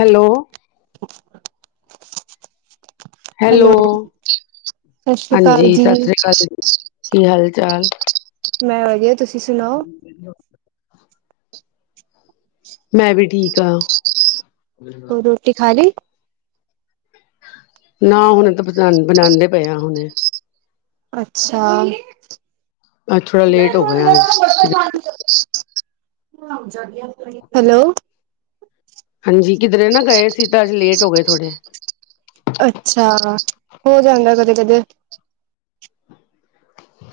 Hello [unintelligible] hello ਸਤਿ ਸ੍ਰੀ ਅਕਾਲ ਹਾਂਜੀ ਜੀ, ਸਤਿ ਸ੍ਰੀ ਅਕਾਲ ਕੀ ਹਾਲ ਚਾਲ [inaudible] ਮੈਂ ਵਧੀਆ ਤੁਸੀਂ ਸੁਣਾਓ? ਮੈਂ ਵੀ ਠੀਕ ਹਾਂ। ਹੋਰ ਰੋਟੀ ਖਾਲੀ। ਨਾ ਹੁਣੇ ਤਾਂ ਬ ਬਣਾਉਂਦੇ ਪਏ ਆ ਹੁਣੇ। ਅੱਛਾ ਅੱਜ ਥੋੜਾ ਲੇਟ ਹੋ ਗਿਆ ਅੱਜ ਕਿਧ [unintelligible] ਹੈਲੋ। ਹਾਂਜੀ ਕਿਧਰੇ ਨਾ ਗਏ ਸੀ ਤਾਂ ਅੱਜ ਲੇਟ ਹੋ ਗਏ ਥੋੜ੍ਹੇ। ਅੱਛਾ ਹੋ ਜਾਂਦਾ ਕਦੇ ਕਦੇ।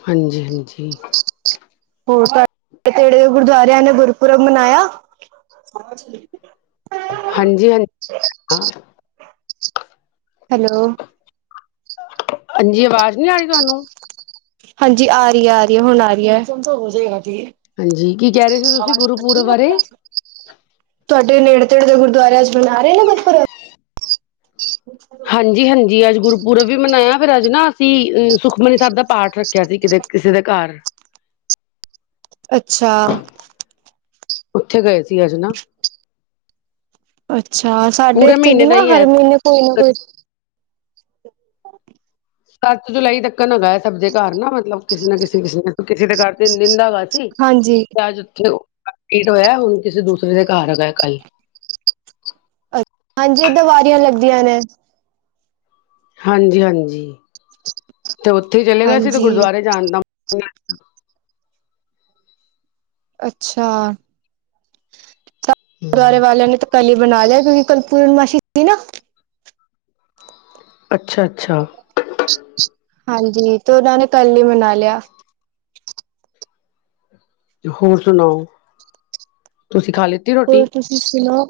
ਹਾਂਜੀ ਹਾਂਜੀ। ਹੋਰ ਤੇੜੇ ਗੁਰਦੁਆਰਿਆਂ ਨੇ ਗੁਰਪੁਰਬ ਮਨਾਇਆ [inaudible] ਹਾਂਜੀ ਹਾਂਜੀ ਹਾਂ। ਹੈਲੋ। ਹਾਂਜੀ ਆਵਾਜ਼ ਨਹੀਂ ਆ ਰਹੀ ਤੁਹਾਨੂੰ? ਹਾਂਜੀ ਆ ਰਹੀ ਆ ਰਹੀ ਹੁਣ ਆ ਰਹੀ। ਹਾਂਜੀ ਕੀ ਕਹਿ ਰਹੇ ਸੀ ਤੁਸੀਂ ਗੁਰੂਪੁਰਬ ਬਾਰੇ? ਤੁਹਾਡੇ ਨੇੜੇ ਤੇੜੇ ਦੇ ਗੁਰਦੁਆਰੇ ਅੱਜ ਮਨਾ ਰਹੇ ਨਾ ਗੁਰਪੁਰਬ? ਹਾਂਜੀ ਹਾਂਜੀ ਅੱਜ ਗੁਰਪੁਰਬ ਵੀ ਮਨਾਇਆ ਫਿਰ ਅਜ ਨਾ ਅਸੀਂ ਸੁਖਮਨੀ ਸਾਹਿਬ ਦਾ ਪਾਠ ਰੱਖਿਆ ਸੀ ਕਿਤੇ ਕਿਸੇ ਦੇ ਘਰ। ਅੱਛਾ ਉੱਥੇ ਗਏ ਸੀ ਅੱਜ ਨਾ। ਅੱਛਾ ਸਾਡੇ ਪੂਰੇ ਇੱਥੇ ਵੀ ਮਹੀਨੇ ਦਾ ਨਾ ਹੀ ਹੈ ਹਰ ਮਹੀਨੇ ਕੋਈ ਨਾ ਕੋਈ ਸੱਤ ਜੁਲਾਈ ਤੱਕ ਹੈਗਾ ਸਭ ਦੇ ਘਰ ਨਾ, ਮਤਲਬ ਕਿਸੇ ਨਾ ਕਿਸੇ ਕਿਸੇ ਕਿਸੇ ਦੇ ਘਰ ਤਿੰਨ ਦਿਨ ਦਾ ਹੈਗਾ ਤੇ ਹਾਂਜੀ, ਅਜ ਉੱਥੇ ਕਮਪਲੀਟ ਹੋਇਆ, ਹੁਣ ਕਿਸੇ ਦੂਸਰੇ ਦੇ ਘਰ ਹੈਗਾ ਏ ਕੱਲ ਹਾਂਜੀ ਦੀਵਾਰੀਆਂ ਲੱਗਦੀਆਂ ਨੇ ਹਾਂਜੀ ਹਾਂਜੀ ਤੇ ਉੱਥੇ ਹੀ ਚਲੇ ਗਏ ਸੀ, ਤੇ ਹਾਂਜੀ, ਗੁਰਦੁਆਰੇ ਜਾਣ ਦਾ ਅੱਛਾ ਗੁਰਦੁਆਰੇ ਵਾਲਿਆਂ ਨੇ ਤਾਂ ਪੈਹਲੇ ਹੀ ਮਣਾ ਲਿਆ ਕਿਉਂਕਿ ਕੱਲ ਪੂਰਨਮਾਸ਼ੀ ਸੀ ਨਾ ਅੱਛਾ ਅੱਛਾ ਹਾਂਜੀ ਤੇ ਉਹਨਾਂ ਨੇ ਕੱਲ ਹੀ ਮਨਾ ਲਿਆ ਹੋਰ ਸੁਣਾਓ ਤੁਸੀਂ ਖਾ ਲਿੱਤੀ ਰੋਟੀ ਸੁਣੋ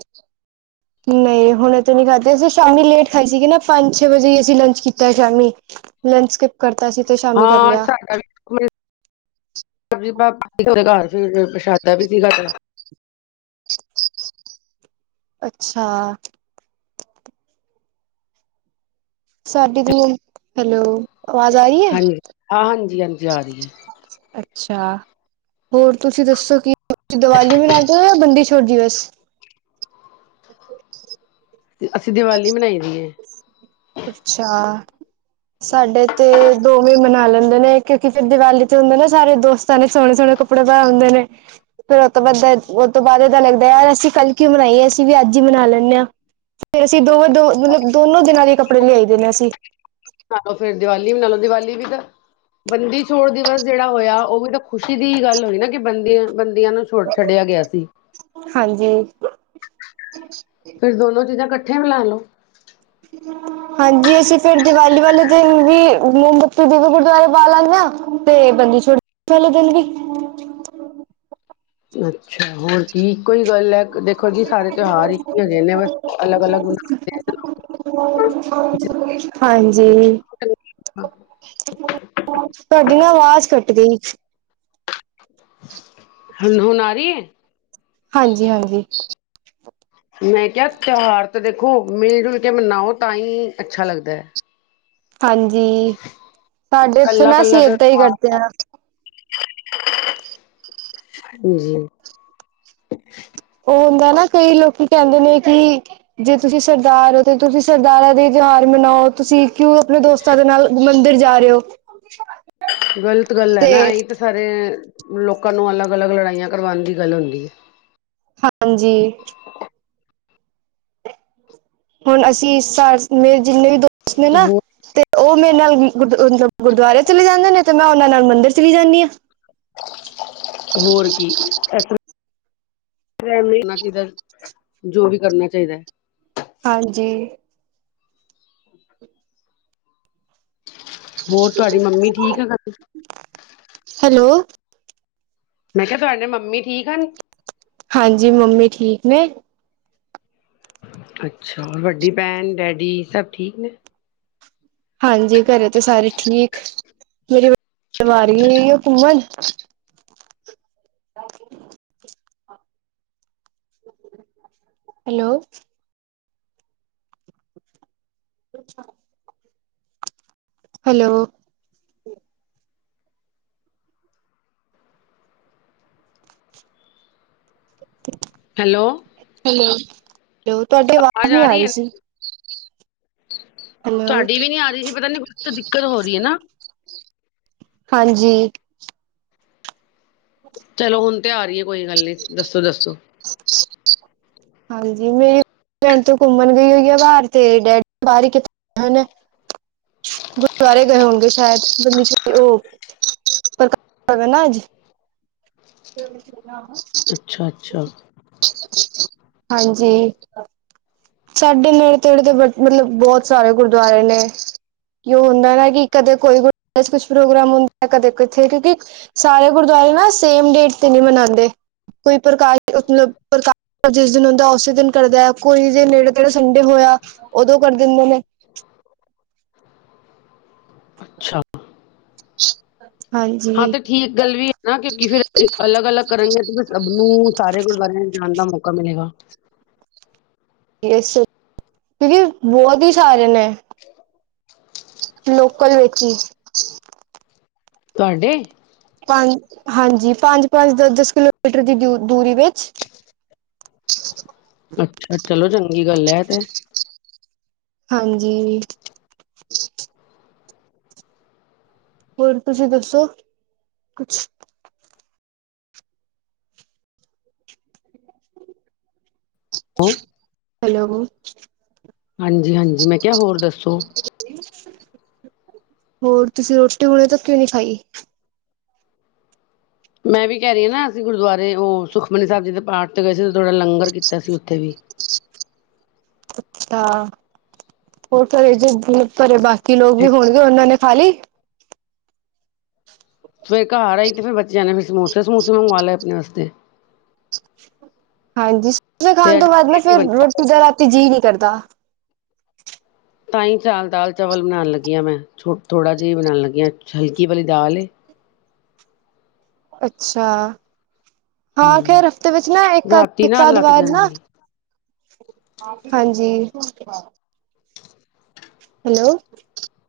ਨਹੀਂ ਹੁਣ ਇਹ ਤੋਂ ਨੀ ਖਾਦੀ, ਅਸੀਂ ਸ਼ਾਮੀ ਲੇਟ ਖਾਈ ਸੀਗੀ ਨਾ ਪੰਜ ਛੇ ਵਜੇ ਅਸੀਂ ਲੰਚ ਕੀਤਾ ਸ਼ਾਮੀ ਲੰਚ ਸਕਿੱਪ ਕਰਤਾ ਸੀ ਤੇ ਸ਼ਾਮੀ ਕਰ ਹਾਂ ਲਿਆ ਸਾਡਾ ਵੀ ਸਬਜ਼ੀ ਭਾਜੀ ਸੀ ਘਾਰ, ਫੇਰ ਪ੍ਰਸ਼ਾਦਾ ਵੀ ਸੀਗਾ ਅੱਛਾ ਸਾਡੀ ਤੋਂ, ਹੈਲੋ ਅਵਾਜ਼ ਆ ਰਹੀ ਹੈ ਹਾਂਜੀ ਹਾਂ ਹਾਂਜੀ ਹਾਂਜੀ ਆ ਰਹੀ ਅੱਛਾ ਹੋਰ ਤੁਸੀਂ ਦੱਸੋ ਕਿ ਦੀਵਾਲੀ ਮਨਾਉਦੇ ਹੋ ਜਾਂ ਬੰਦੀ ਛੋੜ ਔ ਦਿਵਸ ਅਸੀਂ ਦੀਵਾਲੀ ਮਨਾਈ ਦੀ ਏ ਅੱਛਾ ਸਾਡੇ ਤੇ ਦੋਵੇਂ ਮਨਾ ਲੈਂਦੇ ਨੇ, ਕਿਉਂਕਿ ਫੇਰ ਦੀਵਾਲੀ ਤੇ ਹੁੰਦੇ ਨਾ ਸਾਰੇ ਦੋਸਤਾਂ ਨੇ ਸੋਹਣੇ ਸੋਹਣੇ ਕੱਪੜੇ ਪਾਏ ਹੁੰਦੇ ਨੇ ਫੇਰ ਉਹ ਤੋਂ ਬਾਅਦ ਉਹ ਤੋਂ ਬਾਅਦ ਇਹਦਾ ਲੱਗਦਾ ਯਾਰ ਅਸੀਂ ਕੱਲ੍ਹ ਕਿਉਂ ਮਨਾਈਏ ਅਸੀਂ ਵੀ ਅੱਜ ਹੀ ਮਨਾ ਲੈਂਦੇ ਹਾਂ, ਫੇਰ ਅਸੀਂ ਦੋਵਾਂ ਦੋ ਮਤਲਬ ਦੋਨੋ ਦਿਨਾਂ ਦੇ ਕੱਪੜੇ ਲਿਆਈ ਦੇ ਨੇ ਅਸੀਂ ਨਾਲੋ ਫੇਰ ਦੀਵਾਲੀ ਮਨਾ ਲੋ, ਦੀਵਾਲੀ ਵੀ ਤਾਂ ਬੰਦੀ ਛੋੜ ਦਿਵਸ ਜਿਹੜਾ ਹੋਇਆ ਉਹ ਵੀ ਤਾਂ ਖੁਸ਼ੀ ਦੀ ਹੀ ਗੱਲ ਹੋਈ ਨਾ ਕਿ ਬੰਦੀਆਂ ਬੰਦੀਆਂ ਨੂੰ ਛੋ ਛੱਡਿਆ ਗਿਆ ਸੀ ਹਾਂਜੀ। ਫਿਰ ਦੋਨੋ ਚੀਜ਼ਾਂ ਇਕੱਠੀਆਂ ਈ ਮਨਾ ਲੋੋ ਹਠ [inaudible] ਹਾਂਜੀ ਅਸੀਂ ਫੇਰ ਦੀਵਾਲੀ ਵਾਲੇ ਦਿਨ ਵੀ ਮੋਮਬੱਤੀ ਗੁਰਦੁਆਰੇ ਬਾਲ ਆਂਦੇ ਆਂ ਤੇ ਬੰਦੀਛੋੜ ਵਾਲੇ ਦਿਨ ਵੀ ਅੱਛਾ ਹੋਰ ਕੀ ਇੱਕੋ ਹੀ ਗੱਲ ਹੈ, ਦੇਖੋ ਜੀ ਸਾਰੇੇ ਤਿਉਹਾਰ ਇੱਕ ਹੀ ਹੈਗੇ ਨੇ ਬਸ ਅਲੱਗ ਅਲੱਗ ਬ ਹਾਂਜੀ ਤੁਹਾਡੀ ਨਾ ਆਵਾਜ਼ ਕੱਟ ਗਈ ਹਨ ਹੁਣ ਆ ਰਹੀ ਹੈ ਹਾਂਜੀ ਹਾਂਜੀ ਮੈਂ ਕਿਹਾ ਤਿਉਹਾਰ ਤਾਂ ਦੇਖੋ ਮਿਲ ਜੁਲ ਕੇ ਮਨਾਓ ਤਾਂ ਹੀ ਅੱਛਾ ਲੱਗਦਾ ਹਾਂਜੀ ਸਾਡੇ ਇੱਥੇ ਕੱਲਾ ਨਾ ਕੱਲਾ ਅਸੀਂ ਤਾਂ ਏਦਾਂ ਹੀ ਕਰਦੇ ਹਾਂ ਹਾਂਜੀ ਉਹ ਹੁੰਦਾ ਨਾ ਕਈ ਲੋਕੀ ਕਹਿੰਦੇ ਨੇ ਕਿ ਜੇ ਤੁਸੀਂ ਸਰਦਾਰ ਹੋ, ਤੇ ਤੁਸੀਂ ਸਰਦਾਰਾਂ ਦੇ ਤਿਉਹਾਰ ਮਨਾਓ ਤੁਸੀਂ ਕਿਉਂ ਆਪਣੇ ਦੋਸਤਾਂ ਦੇ ਨਾਲ ਮੰਦਿਰ ਜਾ ਰਹੇ ਹੋ ਗ਼ਲਤ ਗੱਲ ਹੈ ਨਾ, ਤੇ ਅਸੀਂ ਤਾਂ ਸਾਰੇ ਲੋਕਾਂ ਨੂੰ ਅਲੱਗ-ਅਲੱਗ ਲੜਾਈਆਂ ਕਰਵਾਣ ਦੀ ਗੱਲ ਹੁੰਦੀ ਏ। ਹਾਂਜੀ ਹੁਣ ਅਸੀਂ ਸ ਮੇਰੇ ਜਿੰਨੇ ਵੀ ਦੋਸਤ ਨੇ ਹੈ ਨਾ ਤੇ ਓ ਮੇਰੇ ਨਾਲ ਗੁਰ ਗੁਰਦੁਆਰੇ ਚਲੇ ਜਾਂਦੇ ਨੇ ਤੇ ਮੈਂ ਉਹਨਾਂ ਨਾਲ ਮੰਦਿਰ ਚਲੀ ਜਾਂਦੀ ਆਂ ਹੋਰ ਕੀ [unintelligible] [unintelligible] ਜੋ ਵੀ ਕਰਨਾ ਚਾਹੀਦਾ। ਹਾਂਜੀ ਹੋਰ ਤੁਹਾਡੀ ਮੰਮੀ ਠੀਕ ਆ ਘਰ? ਹੈਲੋ ਮੈਂ ਕਿਆ ਤੁਹਾਡੇ ਮੰਮੀ ਠੀਕ ਹਨ। ਹਾਂਜੀ ਮੰਮੀ ਠੀਕ ਨੇ। ਅੱਛਾ ਵੱਡੀ ਭੈਣ ਡੈਡੀ ਸਭ ਠੀਕ ਨੇ। ਹਾਂਜੀ ਘਰੇ ਤੇ ਸਾਰੇ ਠੀਕ ਮੇਰੀ ਵਾਰੀ ਓ ਘੁੰਮਣ [inaudible] ਹੈਲੋ ਅੱਛਾ ਹੈਲੋ ਹੈਲੋ ਹੈਲੋ ਹੈਲੋ ਤੁਹਾਡੀ ਆਵਾਜ਼ ਆਜ ਨਹੀਂ ਆ ਰਈ ਰਹੀ ਏ ਸੀ ਹੈਲੋ ਤੁਹਾਡੀ ਵੀ ਨੀ ਆ ਰਈ ਪਤਾ ਨੀ ਤਾ ਦਿੱਕਤ ਹੋ ਰਈ ਹਨਾ। ਹਾਂਜੀ ਚਲੋ ਹੁਣ ਤੇ ਆ ਰਹੀਏ ਕੋਈ ਗੱਲ ਨੀ ਦੱਸੋ -ਦੱਸੋ। ਹਾਂਜੀ ਮੇ ਭੈਣ ਤੇ ਘੁੰਮਣ ਗਈ ਹੋਈ ਆ ਬਾਰ ਤੇ ਡੈਡੀ ਬਾਰ ਕਿਥੇ ਗੁਰਦੁਆਰੇ ਗਏ ਹੋਣਗੇ ਸ਼ਾਇਦ ਓ ਪ੍ਰਕਾਸ਼ [unintelligible] ਨਾ ਅੱਜ [inaudible] ਅੱਛਾ-ਅੱਛਾ ਹਾਂਜੀ ਸਾਡੇ ਨੇੜੇ ਤੇੜੇ ਤੇ ਬ ਮਤਲਬ ਬੋਤ ਸਾਰੇ ਗੁਰਦੁਆਰੇ ਨੇ। ਕਿ ਓ ਹੁੰਦਾ ਨਾ ਕਿ ਕਦੇ ਕੋਈ ਕੁਛ ਪ੍ਰੋਗਰਾਮ ਹੁੰਦਾ ਕਦੇ ਕਿਥੇ ਕਿਉਂਕਿ ਸਾਰੇ ਗੁਰਦੁਆਰੇ ਨਾ ਸੇਮ ਡੇਟ ਤੇ ਨਈ ਮਨਾਉਂਦੇ। ਕੋਈ ਪ੍ਰਕਾਰ ਮਤਲਬ ਪ੍ਰਕਾਰ ਜਿਸ ਦਿਨ ਹੁੰਦਾ ਉਸੇ ਦਿਨ ਕਰਦਾ ਕੋਈ ਜੇ ਨੇੜੇ ਤੇੜੇ ਸੰਡੇ ਹੋਇਆ ਉਦੋਂ ਕਰ ਦਿੰਦੇ ਨੇ। ਅੱਛਾ [inaudible] ਹਾਂ ਹਾਂਜੀ ਤੇ ਠੀਕ ਗੱਲ ਵੀ ਏ। ਨਾ ਕਿਉਂਕਿ ਫੇਰ ਅਲੱਗ-ਅਲੱਗ ਕਰਨਗੇ ਤੇ ਫਿਰ ਸਭ ਨੂੰ ਸਾਰੇ ਗੁਰਦੁਆਰੇ ਜਾਣ ਦਾ ਮੌਕਾ ਮਿਲੇਗਾ। ਏਸ ਕਿਉਂਕਿ ਬੋਤ ਈ ਸਾਰੇ ਨੇ। ਲੋਕਲ ਵਿੱਚ ਈ। ਤੁਹਾਡੇ ਪੰਜ ਹਾਂਜੀ ਪੰਜ-ਪੰਜ ਦ ਦਸ ਕਿਲੋਮੀਟਰ ਦੀ ਦ ਦੂਰੀ ਵਿੱਚ ਅੱਛਾ ਚਲੋ ਚੰਗੀ ਗੱਲ ਐ ਤੇ ਹਾਂਜੀ ਹੋਰ ਤੁਸੀਂ ਦੱਸੋ ਕੁਛ ਹੋ ਹੈਲੋ। ਹਾਂਜੀ-ਹਾਂਜੀ, ਮੈਂ ਕਿਆ ਹੋਰ ਦੱਸੋ। ਹੋਰ ਤੁਸੀਂ ਰੋਟੀ ਹੁਨੇ ਤਕ ਕਿਉਂ ਨੀ ਖਾਈ। ਮੈਂ ਵੀ ਕੈ ਰੀ ਆਨਾ ਅਸੀਂ ਗੁਰਦੁਆਰੇ ਓ ਸੁਖਮਨੀ ਸਾਹਿਬ ਜੀ ਦੇ ਪਾਠ ਤੇ ਗਏ ਸੀ, ਥੋੜ੍ਹਾ ਲੰਗਰ ਕੀਤਾ ਸੀ ਉੱਥੇ ਵੀ। ਅੱਛਾ, ਹੋਰ ਘਰੇ ਜੇ [unintelligible] ਘਰੇ ਬਾਕੀ ਲੋਕ ਵੀ ਹੋਨਗੇ ਉਨਾਂ ਨੇ ਖਾ ਲੀ। ਸਵੇਰ ਘਰ ਆਈ ਤੇ ਫਿਰ ਬੱਚਿਆਂ ਨੇ ਫਿਰ ਸਮੋਸੇ ਸਮੋਸੇ ਮੰਗਵਾ ਲਏ ਅਪਣੇ ਵਾਸਤੇ। ਹਾਂਜੀ ਸਮੋਸੇ ਖਾਨ ਤੇ ਅੱਜ ਤੋਂ ਬਾਦ ਨਾ ਫਿਰ ਰੋਟੀ ਦਾ ਰਾਤੀ ਜੀਅ ਨੀ ਕਰਦਾ। ਤਾਂ ਈ ਚਾਲ ਦਾਲ ਚਾਵਲ ਬਨਾਨ ਲੱਗੀ ਆ ਮੈ ਥੋੜ੍ਹਾ ਜੀ ਬਨਾਨ ਲੱਗੀ ਆ, ਹਲਕੀ ਵਾਲੀ ਦਾਲ ਏ। ਅੱਛਾ, ਹਾਂ ਹੂੰ ਖੈਰ ਹਫ਼ਤੇ ਵਿੱਚ ਨਾ ਇੱਕ ਰਾਤੀ ਇੱਕ ਨਾ ਲੱਗ ਆਧਵਾਰ ਨਾ ਜਾਂਦੀ ਹਾਂਜੀ। ਹੈਲੋ।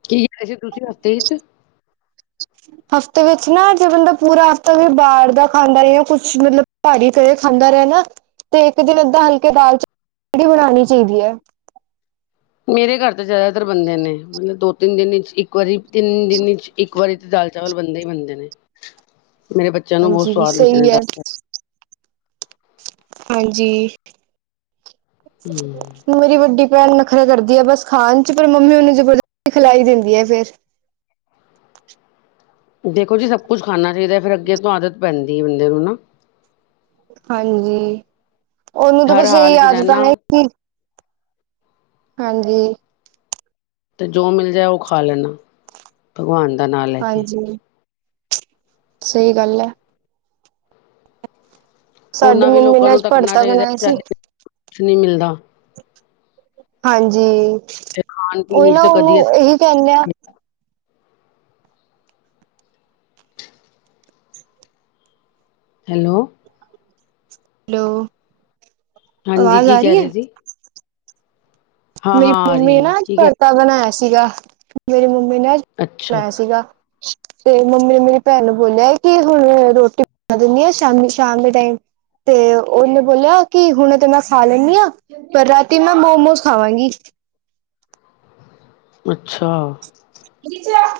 ਕੀ ਕਿਆ ਸੀ ਤੁਸੀਂ ਹਫ਼ਤੇ ਚ [inaudible] ਹਫ਼ਤੇ ਵਿੱਚ ਨਾ ਜੇ ਬੰਦਾ ਪੂਰਾ ਹਫ਼ਤਾ ਵੀ ਬਾਰ ਦਾ ਖਾਂਦਾ ਰਿਹਾ। ਜਾਂ ਕੁਛ ਮਤਲਬ ਭਾਰੀ ਤੇਰ ਖਾਂਦਾ ਰਿਆ ਨਾ ਤੇ ਇੱਕ ਦਿਨ ਏਦਾਂ ਹਲਕੇ ਦਾਲ ਚਾਵਲ ਵੀ ਬਨਾਨੀ ਚਾਈਦੀ ਐ। ਮੇਰੇ ਘਰ ਤਾਂ ਜੈਦਾਤਰ ਬਨਦੇ ਨੇ ਮਤਲਬ ਦੋ-ਤਿੰਨ ਦਿਨ ਚ ਇੱਕ ਵਾਰੀ ਤਿੰਨ ਦਿਨ ਚ ਇੱਕ ਵਾਰੀ ਤੇ ਦਾਲ ਚਾਵਲ ਬਨਦੇ ਈ ਬਨਦੇ ਨੇ, ਮੇਰੇ ਬੱਚਿਆਂ ਨੂੰ ਬੋਤ ਹਾਂਜੀ ਸਵਾਦ ਲੱਗਦੇ ਨੇ ਸਹੀ ਹੈ ਦਾਲ-ਚਾਵਲ ਹਾਂਜੀ, ਹੂੰ। ਮੇਰੀ ਵੱਡੀ ਪੈਨ ਨਖਰੇ ਕਰਦੀ ਐ ਬਸ ਖਾਣ ਚ ਪਰ ਮੰਮੀ ਓਨੂੰ ਜਬਰਦਸਤੀ ਖਿਲਾ ਈ ਦਿੰਦੀ ਐ ਫੇਰ। ਦੇਖੋ ਜੀ ਸਬ ਕੁੱਛ ਖਾਣਾ ਚਾਈਦਾ ਫਿਰ ਅੱਗੇ ਤੋਂ ਆਦਤ ਪੈਂਦੀ ਬੰਦੇ ਨੂੰ ਨਾ। ਹਾਂਜੀ ਓਨੂੰ ਤਾਂ ਹਰ ਬਸ ਏਈ ਹਾਲ ਚ ਆਦੱਤਾ ਰਹਿਣਾ ਨੇ ਕਿ ਹਾਂਜੀ। ਤੇ ਜੋ ਮਿਲ ਜਾਏ ਓ ਖਾ ਲੈਨਾ ਭਗਵਾਨ ਦਾ ਨਾਂ ਲੈ ਕੇ। ਸਈ ਗੱਲ ਐ। ਸਾਡੀ ਓਨਾਂ ਵੀ ਮੰਮੀ ਲੋਕਾਂ ਨੇ ਨੂੰ ਅੱਜ ਤੱਕਣਾ ਭੜਤਾ ਚਾਈਦਾ ਬਣਾਇਆ ਸੀ ਸਾਡੇ [unintelligible] ਕੁਛ ਨੀਮਿਲਦਾ। ਹਾਂਜੀ, ਤੇ ਖਾਣ ਪੀਣ ਓਹੀ ਵਿੱਚ ਨਾ ਤਾਂ ਕਦੀ ਅਸ ਓਨੂੰ ਇਹੀ ਕੈਨੇ ਆ ਹੈਲੋ। ਹੈਲੋ। ਹਾਂਜੀ, ਆਵਾਜ਼ ਕੀ ਆ ਕੈ ਰਹੀ ਰੇ ਹੈ। ਸੀ। ਹਾਂ ਮੇਰੀ ਹਾਂ ਆ ਮੰਮੀ ਰਹੀ ਨਾ ਹੈ ਆੱਜ ਕੀ ਕਹਿ ਭੜਤਾ ਬਣਾਇਆ ਸੀਗਾ, ਮੇਰੀ ਮੰਮੀ ਨੇ ਆੱਜ ਅੱਛਾ ਅੱਛਾ ਬਨਾਇਆ ਸੀਗਾ। ਤੇ ਮੰਮੀ ਨੇ ਮੇਰੀ ਭੈਣ ਨੂੰ ਬੋਲਿਆ ਕਿ ਹੁਣ ਰੋਟੀ ਬਣਾ ਦਿੰਦੀ ਆ ਸ਼ਾਮੀ ਸ਼ਾਮ ਦੇ ਟਾਈਮ ਤੇ ਓਨੇ ਬੋਲਿਆ ਕਿ ਹੁਨ ਤੇ ਮੈਂ ਖਾ ਲੈਨੀ ਆ ਪਰ ਰਾਤੀ ਮੈਂ ਮੋਮੋਸ ਖਾਵਾਂਗੀ। ਅੱਛਾ।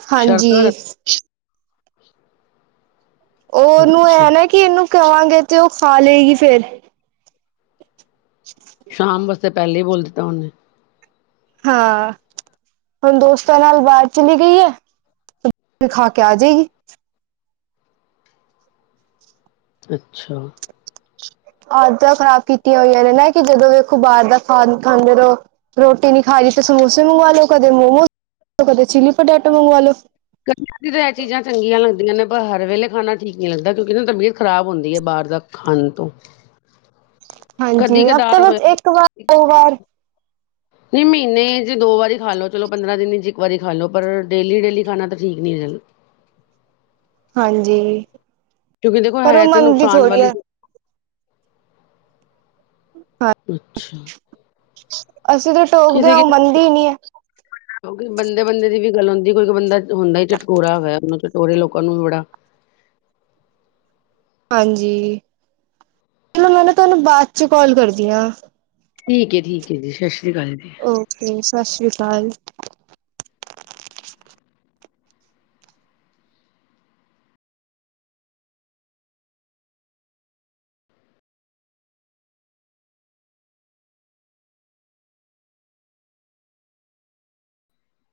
ਹਾਂਜੀ। ਸ਼ਰਤਾਂ ਰੱਖ ਓ ਓਨੂੰ ਐ ਅੱਛਾ ਐਨਾ ਕਿ ਐਨੂੰ ਕਵਾਂਗੇ ਤੇ ਓ ਖਾਲੇਗੀ ਫੇਰ। [inaudible] ਸ਼ਾਮ ਵਾਸਤੇ ਪੈਲੇ ਈ ਬੋਲ ਦਿੱਤਾ ਓਨੇ। ਹਾਂ, ਹੁਨ ਦੋਸਤਾਂ ਨਾਲ ਬਾਰ ਚਲੀ ਗਈ ਐ। ਖਾ ਕੇ ਆ ਜੇਗੀ। ਅੱਛਾ। ਆਦਤਾਂ ਖ਼ਰਾਬ ਕੀਤੀਆਂ ਹੋਈਆਂ ਨੇ ਨਾ ਕਿ ਜਦੋਂ ਵੇਖੋ ਬਾਰ ਦਾ ਖਾਦ ਖਾਂਦੇ ਰੋ। ਰੋਟੀ ਨੀ ਖਾ ਲਈ ਤੇ ਸਮੋਸੇ ਮੰਗਵਾ ਲੋ, ਕਦੇ ਮੋਮੋਸ, ਕਦੇ ਚਿੱਲੀ ਪਟੈਟੋ ਮੰਗਵਾ ਲੋ। ਕਦੀ ਕਦੀ ਤਾਂ ਐਚੀਜ਼ਾਂ ਚੰਗੀਆਂ ਲੱਗਦੀਆਂ ਨੇ ਪਰ ਹਰ ਵੇਲੇ ਖਾਨਾ ਠੀਕ ਨੀ ਲਗਦਾ ਕਿਉਂਕਿ ਨਾ ਤਬੀਅਤ਼ ਖਰਾਬ ਹੁੰਦੀ ਐ ਬਾਰ ਦਾ ਖਾਣ ਤੋਂ ਕਦੀ ਹਾਂਜੀ ਹਫ਼ਤੇ ਕਦਾਰ ਹੋਇਆ ਵਿੱਚ ਇੱਕ ਵਾਰ ਦੋ ਵਾਰ ਨਈ ਮਹੀਨੇ 'ਚ ਦੋ ਵਾਰੀ ਖਾ ਲਓ ਚਲੋ ਪੰਦਰਾਂ ਦਿਨ 'ਚ ਇੱਕ ਵਾਰੀ ਖਾ ਲਓ ਪਰ ਡੇਲੀ- ਡੇਲੀ ਖਾਣਾ ਤਾਂ ਠੀਕ ਨਈ ਹੈ। ਹਾਂਜੀ ਕਿਉਂਕਿ ਦੇਖੋ ਪਰ ਓ ਹੈ ਤਾਂ ਮੰਨਦੀ ਨੁਕਸਾਨ ਥੋੜ੍ਹੀ ਵਾਲੀ ਐ। ਹਾਂ ਅੱਛਾ ਅਸੀਂ ਤਾ ਟੋਕਦੇ ਹਾਂ ਉਹ ਮੰਨਦੀ ਨਈ ਐ। ਕਿਉਂਕਿ ਬੰਦੇ-ਬੰਦੇ ਦੀ ਵੀ ਗੱਲ ਹੁੰਦੀ ਕੋਈ- ਕੋਈ ਬੰਦਾ ਹੁੰਦਾ ਹੀ ਚਟਕੋਰਾ ਹੋਇਆ ਮਤਲਬ ਉਹੀ ਲੋਕਾਂ ਨੂੰ ਬੜਾ ਹਾਂਜੀ ਚਲੋ ਮੈਂ ਨਾ ਤੁਹਾਨੂੰ ਬਾਦ 'ਚ ਕਾਲ ਕਰਦੀ ਆਂ। ਠੀਕ ਹੈ-ਠੀਕ ਹੈ ਜੀ ਸਤਿ ਸ਼੍ਰੀ ਅਕਾਲ ਜੀ। ਓਕੇ ਸਤਿ ਸ਼੍ਰੀ ਅਕਾਲ।